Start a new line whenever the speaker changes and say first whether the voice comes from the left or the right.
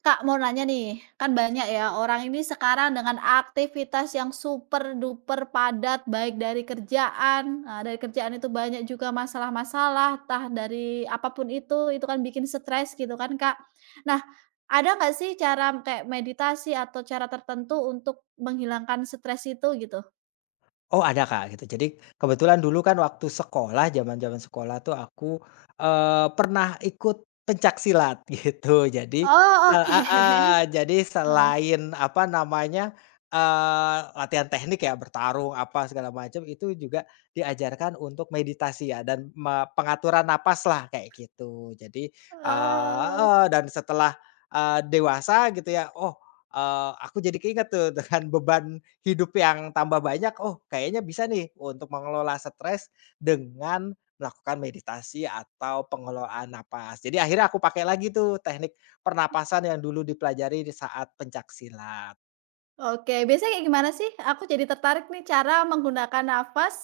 right: Kak, mau nanya nih, kan banyak ya orang ini sekarang dengan aktivitas yang super duper padat, baik dari kerjaan, nah, dari kerjaan itu banyak juga masalah-masalah, tah dari apapun itu kan bikin stres gitu kan Kak. Nah, ada nggak sih cara kayak meditasi atau cara tertentu untuk menghilangkan stres itu gitu?
left: Oh ada, Kak, gitu. Jadi kebetulan dulu kan waktu sekolah, zaman-zaman sekolah tuh aku, pernah ikut pencaksilat gitu. Jadi
right: Oh,
left: heeh,
right: oke.
left: jadi
right: Heeh.
left: selain apa namanya, latihan teknik ya bertarung apa segala macam itu juga diajarkan untuk meditasi ya dan pengaturan napas lah kayak gitu. Jadi,
right: Oh.
left: heeh, dan setelah, dewasa gitu ya, oh, aku jadi keinget tuh dengan beban hidup yang tambah banyak, oh kayaknya bisa nih untuk mengelola stres dengan melakukan meditasi atau pengelolaan napas. Jadi akhirnya aku pakai lagi tuh teknik pernapasan yang dulu dipelajari di saat pencaksilat.
right: Oke, biasanya kayak gimana sih? Aku jadi tertarik nih cara menggunakan nafas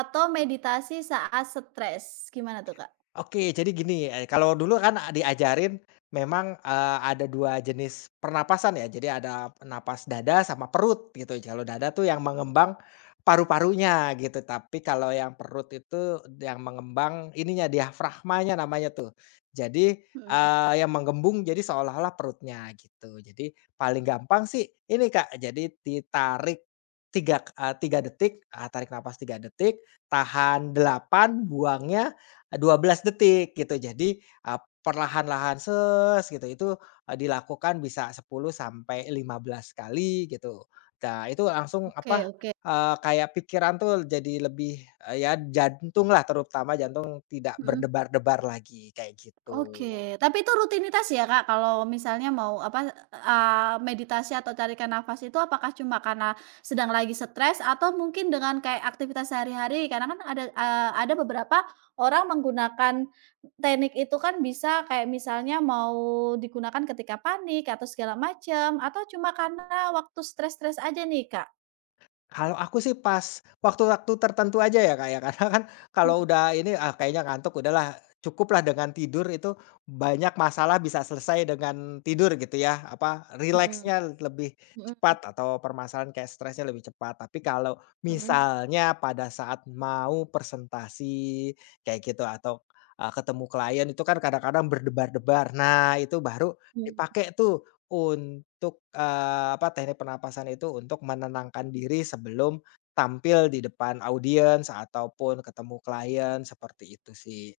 right: atau meditasi saat stres. Gimana tuh, Kak?
left: Oke, jadi gini, kalau dulu kan diajarin memang, ada 2 jenis pernapasan ya, jadi ada napas dada sama perut gitu. Kalau dada tuh yang mengembang paru-parunya gitu, tapi kalau yang perut itu yang mengembang ininya, diafragmanya namanya tuh. Jadi,
right: Mhm,
left: yang menggembung jadi seolah-olah perutnya gitu. Jadi paling gampang sih ini, Kak, jadi ditarik 3 detik, tarik napas 3 detik, tahan 8, buangnya 12 detik gitu. Jadi, perlahan-lahan ses gitu itu, dilakukan bisa 10 sampai 15 kali gitu. Nah itu langsung
right: oke
left: apa,
right: oke.
left: kayak pikiran tuh jadi lebih, ya jantung lah terutama jantung tidak
right: Mhm.
left: berdebar-debar lagi, kayak gitu.
right: Oke, tapi itu rutinitas ya, Kak, kalau misalnya mau apa, meditasi atau tarikan nafas itu apakah cuma karena sedang lagi stres atau mungkin dengan kayak aktivitas sehari-hari? Karena kan ada, ada beberapa orang menggunakan teknik itu kan bisa kayak misalnya mau digunakan ketika panik atau segala macam, atau cuma karena waktu stres-stres aja nih, Kak?
left: Kalau aku sih pas waktu-waktu tertentu aja ya, Kak, ya. Karena kan
right: Mhm
left: kalau udah ini, ah, kayaknya ngantuk udahlah, cukuplah dengan tidur itu banyak masalah bisa selesai dengan tidur gitu ya, apa,
right: mhm
left: rileksnya lebih
right: mhm
left: cepat atau permasalahan kayak stresnya lebih cepat. Tapi kalau
right: mhm,
left: misalnya pada saat mau presentasi kayak gitu atau, ketemu klien itu kan kadang-kadang berdebar-debar. Nah, itu baru
right: mmm.
left: dipakai tuh untuk, apa, teknik pernapasan itu untuk menenangkan diri sebelum tampil di depan audiens ataupun ketemu klien, seperti itu sih.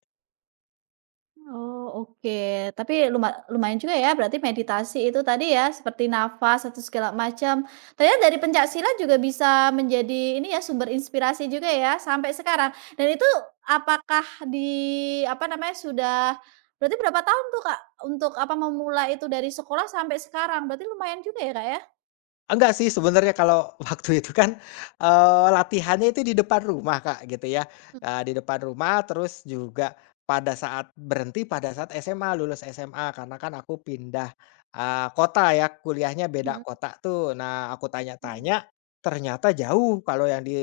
right: Oh, oke. Tapi lumayan juga ya berarti meditasi itu tadi ya, seperti nafas atau segala macam. Ternyata dari pencaksilat juga bisa menjadi ini ya, sumber inspirasi juga ya sampai sekarang. Dan itu apakah di apa namanya, sudah berarti berapa tahun tuh, Kak, untuk apa, memulai itu dari sekolah sampai sekarang? Berarti lumayan juga ya, Kak, ya?
left: Enggak sih sebenarnya kalau waktu itu kan, latihannya itu di depan rumah, Kak, gitu ya, di depan rumah terus juga pada saat berhenti pada saat SMA, lulus SMA karena kan aku pindah, kota ya kuliahnya beda
right: Mhm
left: kota tuh. Nah aku
right: mhm.
left: tanya-tanya ternyata jauh kalau yang di,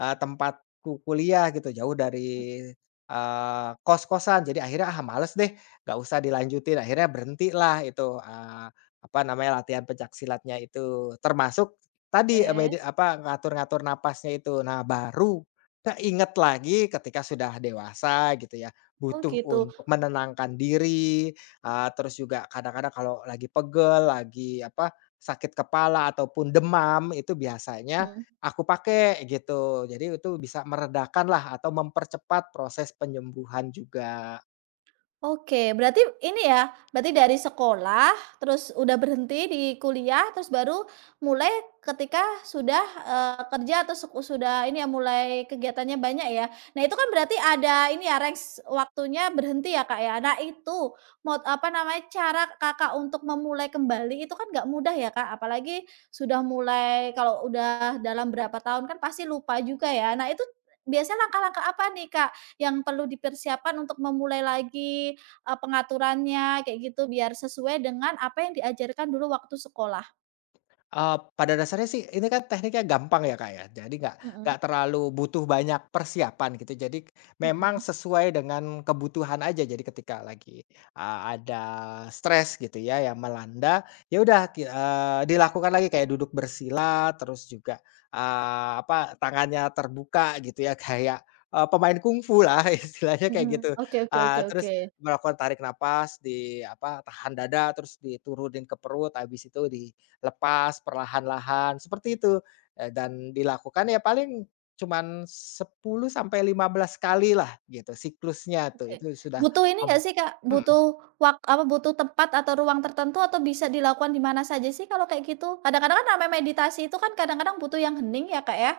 left: tempatku kuliah gitu jauh dari, kos-kosan jadi akhirnya, "Ah males deh nggak usah dilanjutin," akhirnya berhentilah itu, eh, apa namanya, latihan pencaksilatnya itu, termasuk tadi, medi
right: Oke.
left: apa, ngatur-ngatur napasnya itu. Nah, baru keinget lagi ketika sudah dewasa gitu ya,
right: Oh,
left: butuh
right: gitu.
left: untuk menenangkan diri, terus juga kadang-kadang kalau lagi pegel, lagi apa, sakit kepala ataupun demam, itu biasanya
right: Mhm.
left: aku pakai gitu. Jadi itu bisa meredakan lah atau mempercepat proses penyembuhan juga.
right: Oke, berarti ini ya, berarti dari sekolah, terus udah berhenti di kuliah, terus baru mulai ketika sudah, kerja atau sudah ini ya, mulai kegiatannya banyak ya. Nah, itu kan berarti ada ini ya, range waktunya berhenti ya, Kak, ya. Nah, itu apa namanya, cara Kakak untuk memulai kembali itu kan nggak mudah ya, Kak, apalagi sudah mulai kalau udah dalam berapa tahun kan pasti lupa juga ya. Nah, itu biasanya langkah-langkah apa nih, Kak, yang perlu dipersiapkan untuk memulai lagi? Pengaturannya kayak gitu biar sesuai dengan apa yang diajarkan dulu waktu sekolah.
left: Pada dasarnya sih ini kan tekniknya gampang ya, Kak, ya. Jadi nggak
right: Mhm
left: nggak terlalu butuh banyak persiapan gitu. Jadi memang
right: mhm
left: sesuai dengan kebutuhan aja. Jadi ketika lagi, ada stres gitu ya yang melanda, ya udah dilakukan lagi kayak duduk bersila, terus juga, apa, tangannya terbuka gitu ya kayak, pemain kungfu lah istilahnya
right: mhm,
left: kayak gitu.
right: oke oke oke
left: Terus
right: oke.
left: melakukan tarik nafas di apa, tahan dada, terus diturunin ke perut, habis itu di lepas perlahan-lahan, seperti itu. Dan dilakukan ya paling cuman 10 sampai 15 kali lah gitu, siklusnya tuh,
right: Oke.
left: itu sudah,
right: Butuh ini
left: mmm,
right: nggak sih, Kak,
left: mhm.
right: butuh apa, butuh tempat atau ruang tertentu atau bisa dilakukan di mana saja sih kalau kayak gitu? Kadang-kadang kan namanya meditasi itu kan kadang-kadang butuh yang hening ya, Kak, ya.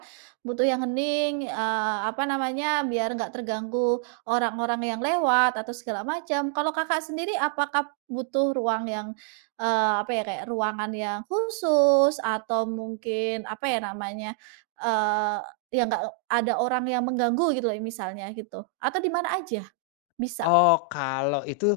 right: Butuh yang hening, apa namanya, biar nggak terganggu orang-orang yang lewat atau segala macam. Kalau Kakak sendiri apakah butuh ruang yang, apa ya, kayak ruangan yang khusus atau mungkin apa ya namanya, eee, yang nggak ada orang yang mengganggu gitu loh misalnya gitu, atau di mana aja? Bisa?
left: Oh, kalau itu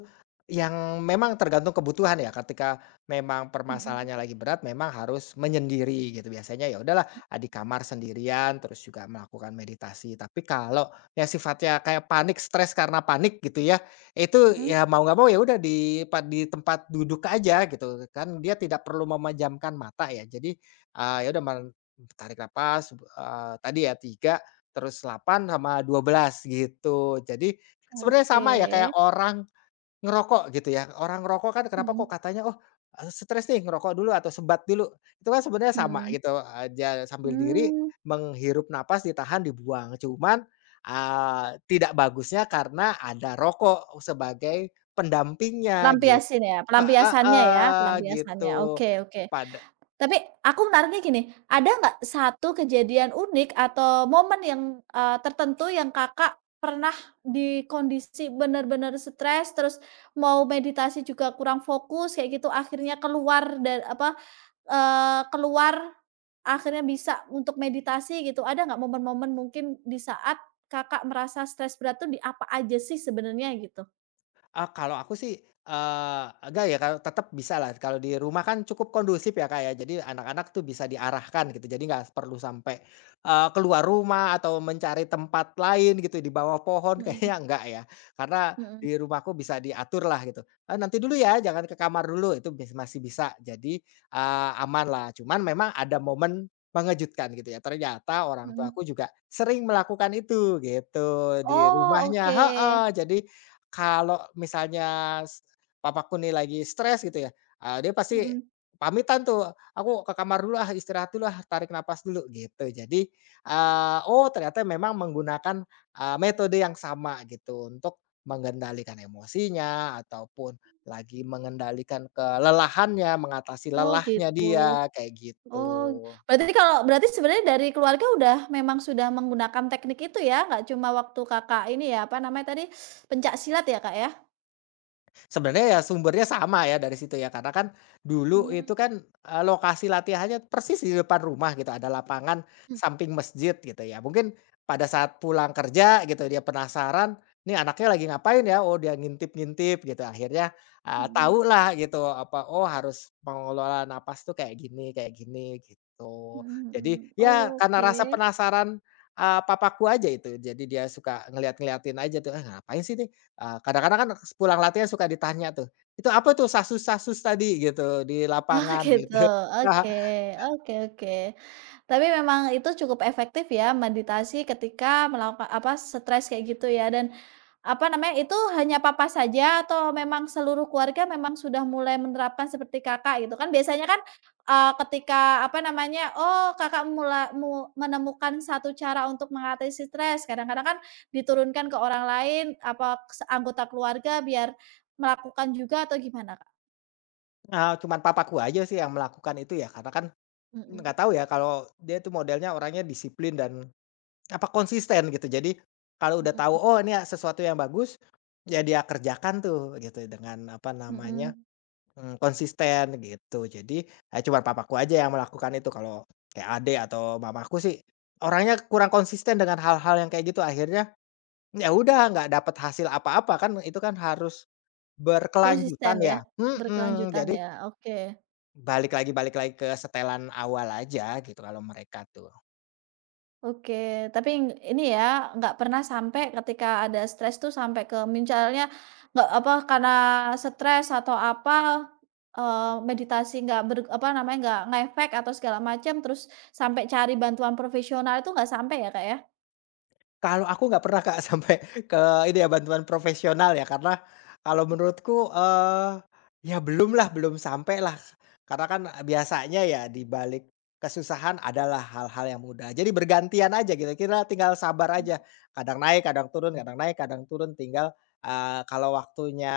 left: yang memang tergantung kebutuhan ya, ketika memang
right: Mhm
left: permasalahannya lagi berat memang harus menyendiri gitu, biasanya ya udahlah, di kamar sendirian, terus juga melakukan meditasi. Tapi kalau yang sifatnya kayak panik, stres karena panik gitu ya, itu
right: mhm.
left: ya mau nggak mau ya udah di tempat duduk aja gitu, kan dia tidak perlu memejamkan mata ya. Jadi, ya udah tarik napas, tadi ya 3, terus 8 sama 12 gitu. Jadi, sebenarnya
right: Oke.
left: sama ya kayak orang ngerokok gitu ya. Orang ngerokok kan kenapa kok
right: Mhm
left: katanya, "Oh, stres nih ngerokok dulu atau sebat dulu." Itu kan sebenarnya sama
right: mhm.
left: gitu, aja sambil diri
right: Mmm,
left: menghirup napas, ditahan, dibuang. Cuman, tidak bagusnya karena ada rokok sebagai pendampingnya gitu
right: pelampiasin ya
left: heeh
right: pelampiasannya,
left: gitu.
right: oke oke.
left: Pada
right: Tapi aku menariknya gini, ada nggak satu kejadian unik atau momen yang, tertentu yang Kakak pernah di kondisi bener-bener stres, terus mau meditasi juga kurang fokus kayak gitu, akhirnya keluar apa, keluar, akhirnya bisa untuk meditasi gitu, ada nggak momen-momen mungkin di saat Kakak merasa stres berat tuh di apa aja sih sebenarnya gitu?
left: ah kalau aku sih, enggak ya kalau tetap bisa lah. Kalau di rumah kan cukup kondusif ya, Kak, ya. Jadi anak-anak tuh bisa diarahkan gitu, jadi nggak perlu sampai, keluar rumah atau mencari tempat lain gitu di bawah pohon
right: Mhm,
left: kayaknya enggak ya. Karena
right: mhm,
left: di rumahku bisa diatur lah gitu, "Eee, nanti dulu ya, jangan ke kamar dulu." Itu bis masih bisa. Jadi, aman lah. Cuman memang ada momen mengejutkan gitu ya. Ternyata orang tuaku
right: mhm.
left: juga sering melakukan itu gitu di
right: Oh
left: rumahnya
right: oke,
left: heeh. Jadi kalau misalnya papaku nih lagi stres gitu ya, dia pasti
right: mhm.
left: pamitan tuh, "Aku ke kamar dulu ah, istirahat dulu ah, tarik napas dulu," gitu. Jadi, oh ternyata memang menggunakan, metode yang sama gitu untuk mengendalikan emosinya ataupun lagi mengendalikan kelelahannya, mengatasi
right: Oh
left: lelahnya
right: gitu.
left: dia, kayak
right: Oh,
left: gitu.
right: berarti kalau berarti sebenarnya dari keluarga udah memang sudah menggunakan teknik itu ya, nggak cuma waktu Kakak ini ya, apa namanya tadi, pencaksilat ya, Kak, ya?
left: Sebenarnya ya sumbernya sama ya dari situ ya, karena kan dulu
right: Mhm,
left: itu kan, lokasi latihannya persis di depan rumah gitu, ada lapangan
right: mhm,
left: samping masjid gitu ya. Mungkin pada saat pulang kerja gitu dia penasaran, "Nih anaknya lagi ngapain ya?" Oh dia ngintip-ngintip gitu, akhirnya, eee,
right: mhm
left: lah gitu apa, oh harus mengelola napas tuh kayak gini gitu.
right: mhm
left: Jadi
right: mhm.
left: ya karena
right: Oke.
left: rasa penasaran, papaku aja itu, jadi dia suka ngeliat-ngeliatin aja tuh, "Eh ngapain sih ini kadang-kadang kan pulang latihan suka ditanya tuh, 'Itu apa tuh sasus-sasus tadi?'" Gitu, di
right: Oh
left: lapangan
right: gitu,
left: gitu.
right: oke oke oke. Tapi memang itu cukup efektif ya meditasi ketika melakukan apa, stres kayak gitu ya dan apa namanya, itu hanya Papa saja atau memang seluruh keluarga memang sudah mulai menerapkan seperti Kakak gitu kan? Biasanya kan, ketika apa namanya, oh Kakak mulai menemukan satu cara untuk mengatasi stres kadang-kadang kan diturunkan ke orang lain apa se anggota keluarga biar melakukan juga atau gimana Kak?
left: Nah nah, cuman papaku aja sih yang melakukan itu ya, karena kan
right: Mhm
left: nggak tahu ya kalau dia tuh modelnya orangnya disiplin dan apa, konsisten gitu. Jadi kalau udah tahu,
right: mhm
left: oh ini sesuatu yang bagus, ya dia kerjakan tuh gitu dengan apa namanya,
right: mhm.
left: mmm, konsisten gitu. Jadi, ya cuman papaku aja yang melakukan itu, kalau kayak adik atau mamaku sih orangnya kurang konsisten dengan hal-hal yang kayak gitu, akhirnya ya udah, nggak dapat hasil apa-apa kan itu kan harus berkelanjutan
right: Konsisten
left: ya,
right: ya,
left: mhm,
right: berkelanjutan
left: jadi
right: ya, oke
left: balik lagi ke setelan awal aja gitu kalau mereka tuh.
right: oke. Tapi ini ya, nggak pernah sampai ketika ada stres tuh sampai ke misalnya nggak apa, karena stres atau apa, eee, meditasi nggak apa namanya, nggak ngefek atau segala macam, terus sampai cari bantuan profesional itu nggak sampai ya, Kak, ya?
left: Kalau aku nggak pernah, Kak, sampai ke ini ya bantuan profesional ya karena kalau menurutku, ya belumlah, belum sampai lah. Karena kan eh, biasanya ya di balik kesusahan adalah hal-hal yang mudah. Jadi bergantian aja gitu, kira-kira tinggal sabar aja. Kadang naik, kadang turun, kadang naik, kadang turun. Tinggal, kalau waktunya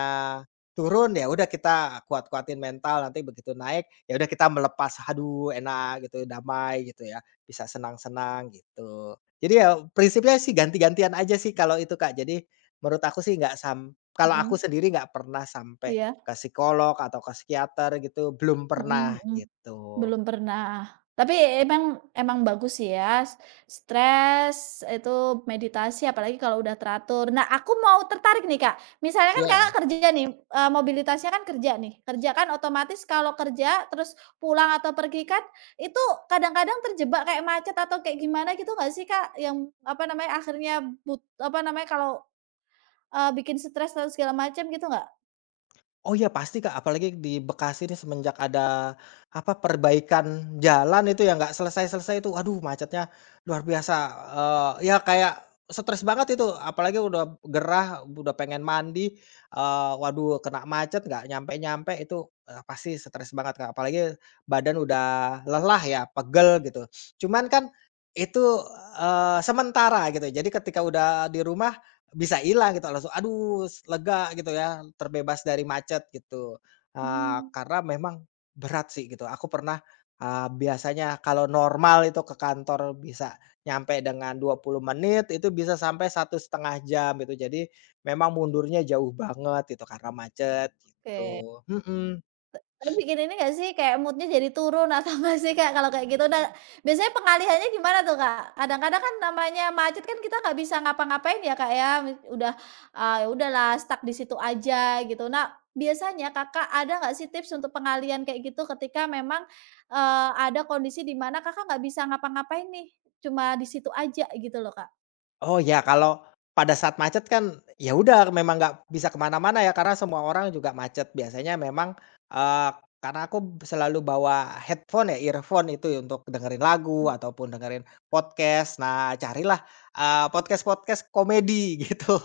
left: turun ya udah kita kuat-kuatin mental, nanti begitu naik ya udah kita melepas, "Haduh enak," gitu, damai gitu ya, bisa senang-senang gitu. Jadi ya prinsipnya sih ganti-gantian aja sih kalau itu, Kak. Jadi menurut aku sih nggak sam kalau aku
right: Mhm,
left: sendiri nggak pernah sampai
right: iya,
left: ke psikolog atau ke psikiater gitu, belum pernah
right: mhm mhm.
left: gitu.
right: Belum pernah, tapi emang emang bagus sih ya, stres itu meditasi apalagi kalau udah teratur. Nah aku mau tertarik nih Kak, misalnya kan
left: Iya.
right: Kakak kerja nih, mobilitasnya kan kerja nih, kerja kan otomatis kalau kerja terus pulang atau pergi kan itu kadang-kadang terjebak kayak macet atau kayak gimana gitu nggak sih Kak? Yang apa namanya, akhirnya apa namanya, kalau, bikin stres atau segala macam gitu nggak?
left: Oh iya pasti, Kak, apalagi di Bekasi ini semenjak ada, apa, perbaikan jalan itu yang nggak selesai-selesai itu, aduh macetnya luar biasa, ya kayak stres banget itu, apalagi udah gerah, udah pengen mandi, waduh kena macet nggak nyampe-nyampe itu, pasti stres banget, Kak, apalagi badan udah lelah ya, pegel gitu. Cuman kan itu, sementara gitu, jadi ketika udah di rumah bisa hilang gitu langsung, aduh lega gitu ya, terbebas dari macet gitu.
right: Mmm,
left: Karena memang berat sih gitu, aku pernah, biasanya kalau normal itu ke kantor bisa nyampe dengan 20 menit, itu bisa sampai 1,5 jam gitu. Jadi memang mundurnya jauh banget gitu karena macet
right: oke.
left: gitu, mhm.
right: Tapi bikin ini nggak sih, kayak mood-nya jadi turun atau nggak sih, Kak, kalau kayak gitu? Nah, biasanya pengalihannya gimana tuh, Kak? Kadang-kadang kan namanya macet kan kita nggak bisa ngapa-ngapain ya, Kak, ya, udah, ya udahlah stuck di situ aja gitu. Nah, biasanya Kakak ada nggak sih tips untuk pengalian kayak gitu ketika memang, ada kondisi di mana Kakak nggak bisa ngapa-ngapain nih, cuma di situ aja gitu loh, Kak?
left: Oh ya, kalau pada saat macet kan ya udah memang nggak bisa kemana-mana ya karena semua orang juga macet. Biasanya memang, eee, karena aku selalu bawa headphone ya, earphone itu ya untuk dengerin
right: Mmm,
left: lagu
right: mhm.
left: ataupun dengerin podcast. Nah carilah, podcast-podcast komedi gitu.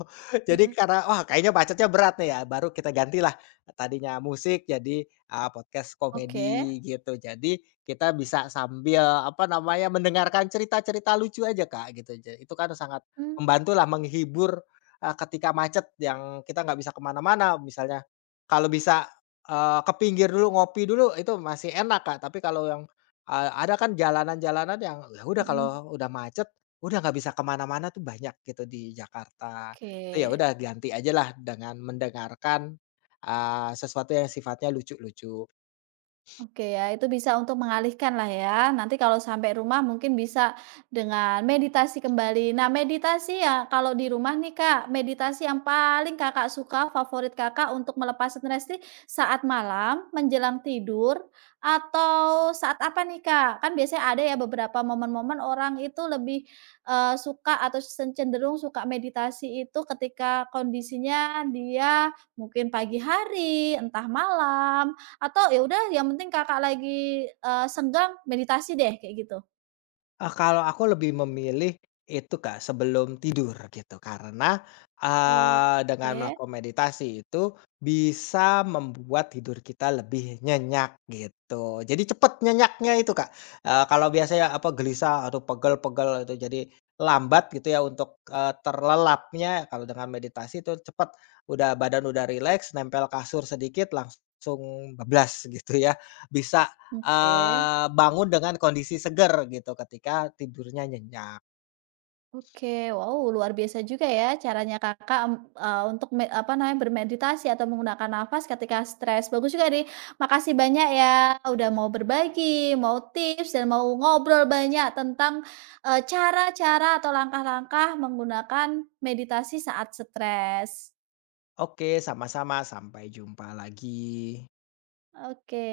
left: Jadi
right: Mhm,
left: karena, wah kayaknya macetnya berat nih ya, baru kita gantilah tadinya musik jadi, podcast
right: oke.
left: komedi gitu. Jadi kita bisa sambil, apa namanya, mendengarkan cerita-cerita lucu aja, Kak, gitu. Ja itu kan sangat
right: Mmm,
left: membantulah menghibur, ketika macet yang kita nggak bisa kemana mana misalnya. Kalau bisa, ke pinggir dulu ngopi dulu itu masih enak, Kak, tapi kalau yang, ada kan jalanan-jalanan yang ya udah
right: mhm.
left: kalau udah macet, udah nggak bisa kemana mana-mana tuh banyak gitu di Jakarta.
right: Oke.
left: Itu ya udah ganti ajalah dengan mendengarkan, sesuatu yang sifatnya lucu-lucu.
right: Oke ya, itu bisa untuk mengalihkan lah ya. Nanti kalau sampai rumah mungkin bisa dengan meditasi kembali. Nah, meditasi ya kalau di rumah nih Kak, meditasi yang paling Kakak suka, favorit Kakak untuk melepas stres nih saat malam menjelang tidur atau saat apa nih Kak? Kan biasanya ada ya beberapa momen-momen orang itu lebih suka atau cenderung suka meditasi itu ketika kondisinya dia mungkin pagi hari, entah malam atau ya udah yang penting Kakak lagi, senggang meditasi deh kayak gitu?
left: Kalau aku lebih memilih itu, Kak, sebelum tidur gitu karena, dengan
right: Oke
left: melakukan meditasi itu bisa membuat tidur kita lebih nyenyak gitu. Jadi cepet nyenyaknya itu, Kak. Kalau biasanya apa gelisah, atau pegel-pegel itu jadi lambat gitu ya untuk, terlelapnya kalau dengan meditasi itu cepet, udah badan udah rileks nempel kasur sedikit langsung bablas gitu ya. Bisa
right: oke
left: Bangun dengan kondisi seger gitu ketika tidurnya nyenyak.
right: oke. Wow, luar biasa juga ya caranya Kakak, mmm, untuk apa namanya, bermeditasi atau menggunakan nafas ketika stres. Bagus juga nih. Makasih banyak ya udah mau berbagi, mau tips, dan mau ngobrol banyak tentang, cara-cara atau langkah-langkah menggunakan meditasi saat stres.
left: Oke, sama-sama, sampai jumpa lagi.
right: Oke.